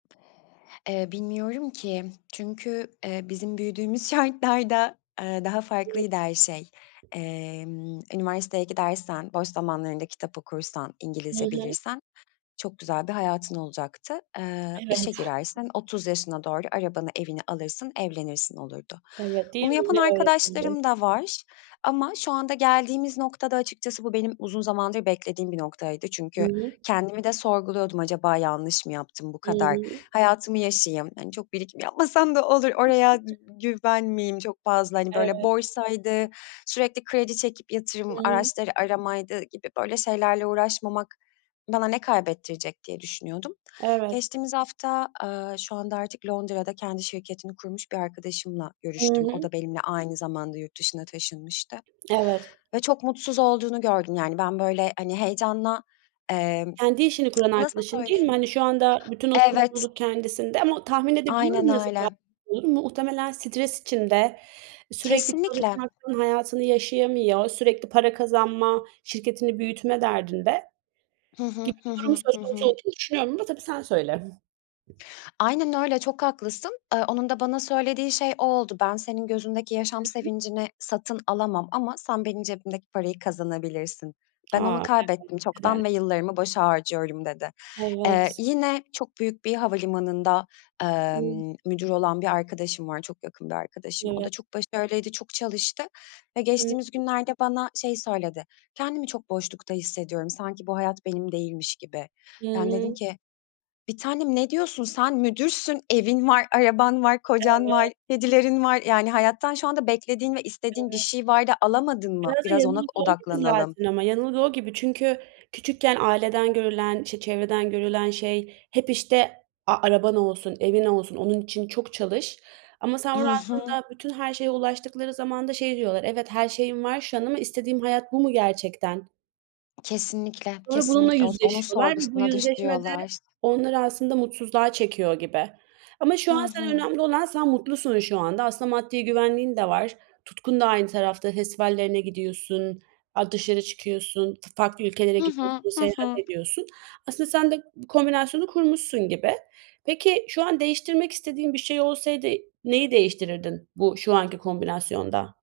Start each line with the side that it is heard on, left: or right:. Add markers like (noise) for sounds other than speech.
left: Eee, bilmiyorum ki çünkü, eee, bizim büyüdüğümüz şartlarda, eee, daha farklıydı her şey.
right: (unintelligible)
left: Emm, üniversiteye gidersen, boş zamanlarında kitap okursan,
right: Hı
left: İngilizce
right: hı.
left: bilirsen çok güzel bir hayatın olacaktı. Eee, işe
right: Evet.
left: girersin, 30 yaşına doğru arabanı, evini alırsın, evlenirsin, olurdu.
right: Evet. Değil
left: Bunu
right: mi,
left: yapan
right: öyle öğretildi.
left: arkadaşlarım da var ama şu anda geldiğimiz noktada açıkçası bu benim uzun zamandır beklediğim bir noktaydı
right: Hı
left: çünkü
right: hı.
left: kendimi de sorguluyordum, acaba yanlış mı yaptım bu
right: Hı
left: kadar?
right: hı.
left: Hayatımı yaşayayım, hani, çok birikim yapmasam da olur. Oraya dü
right: (coughs)
left: güven miyim çok fazla, hani, böyle,
right: Evet.
left: borsaydı, sürekli kredi çekip
right: Hı
left: yatırım
right: hı.
left: araçları aramaydı gibi böyle şeylerle uğraşmamak bana ne kaybettirecek diye düşünüyordum.
right: Evet.
left: Geçtiğimiz hafta, aaa, şu anda artık Londra'da kendi şirketini kurmuş bir arkadaşımla
right: I
left: görüştüm, o
right: hı.
left: da benimle aynı zamanda yurt dışına taşınmıştı.
right: Evet.
left: Ve çok mutsuz olduğunu gördüm, yani, ben, böyle, hani, heyecanla, emm,
right: Kendi işini kuran
left: nasıl
right: arkadaşın, değil mi?
left: söyleyeyim?
right: Hani, şu anda bütün o
left: Evet.
right: sorumluluk kendisinde ama o Tahmin
left: Aynen
right: edebiliyorum nasıl. (unintelligible)
left: öyle.
right: Muhtemelen stres içinde, e, sürekli
left: Kesinlikle.
right: çalışmaktan hayatını yaşayamıyor, sürekli para kazanma, şirketini büyütme derdinde.
left: Hı hı,
right: Gibi
left: hı
right: bir durum
left: hı, hı
right: söz konusu
left: hı.
right: olduğunu düşünüyorum ama tabii sen söyle.
left: Aynen öyle, çok haklısın. Eee, onun da bana söylediği şey o oldu. "Ben senin gözündeki yaşam
right: Hı hı.
left: sevincini satın alamam ama sen benim cebimdeki parayı kazanabilirsin. Ben
right: A!
left: onu
right: Evet.
left: kaybettim
right: Ne kadar
left: çoktan ve yıllarımı boşa harcıyorum." dedi. Eee,
right: Evet.
left: yine çok büyük bir havalimanında,
right: (unintelligible)
left: emm, müdür olan bir arkadaşım var, çok yakın bir arkadaşım. O da
right: Evet.
left: çok başarılıydı, çok çalıştı ve
right: Hı
left: geçtiğimiz
right: hı.
left: günlerde bana şeyi söyledi, "Kendimi çok boşlukta hissediyorum, sanki bu hayat benim değilmiş gibi."
right: Hı
left: Yani, dedim
right: hı.
left: ki, "Bir tanem ne diyorsun? Sen müdürsün, evin var, araban var, kocan var,
right: Evet.
left: kedilerin var. Yani, hayattan şu anda beklediğin ve istediğin bir
right: Evet.
left: şey var da alamadın mı?
right: Biraz da
left: Biraz ona
right: yanılgı o gibi
left: odaklanalım."
right: zaten ama yanılgı o gibi çünkü küçükken aileden görülen, işte, çevreden görülen şey hep, işte, "A, araban olsun, evin olsun. Onun için çok çalış." ama sen
left: I
right: burada
left: hı.
right: aslında bütün her şeye ulaştıkları zaman da şey diyorlar, "Evet, her şeyim var şu an ama istediğim hayat bu mu gerçekten?"
left: Kesinlikle,
right: Sonra bununla
left: kesinlikle os onun
right: yüzleşiyorlar ve bu
left: sorgusuna
right: yüzleşme de
left: düşüyorlar.
right: onları aslında mutsuzluğa çekiyor gibi. Ama şu
left: Hı
right: an sen
left: hı.
right: önemli olan sen mutlusun şu anda. Aslında maddi güvenliğin de var. Tutkun da aynı tarafta. Festivallerine gidiyorsun, a dışarı çıkıyorsun, f farklı ülkelere
left: Hı hı,
right: gidiyorsun,
left: hı
right: seyahat
left: hı.
right: ediyorsun. Aslında sen de bu kombinasyonu kurmuşsun gibi. Peki, şu an değiştirmek istediğin bir şey olsaydı, neyi değiştirirdin bu şu anki kombinasyonda?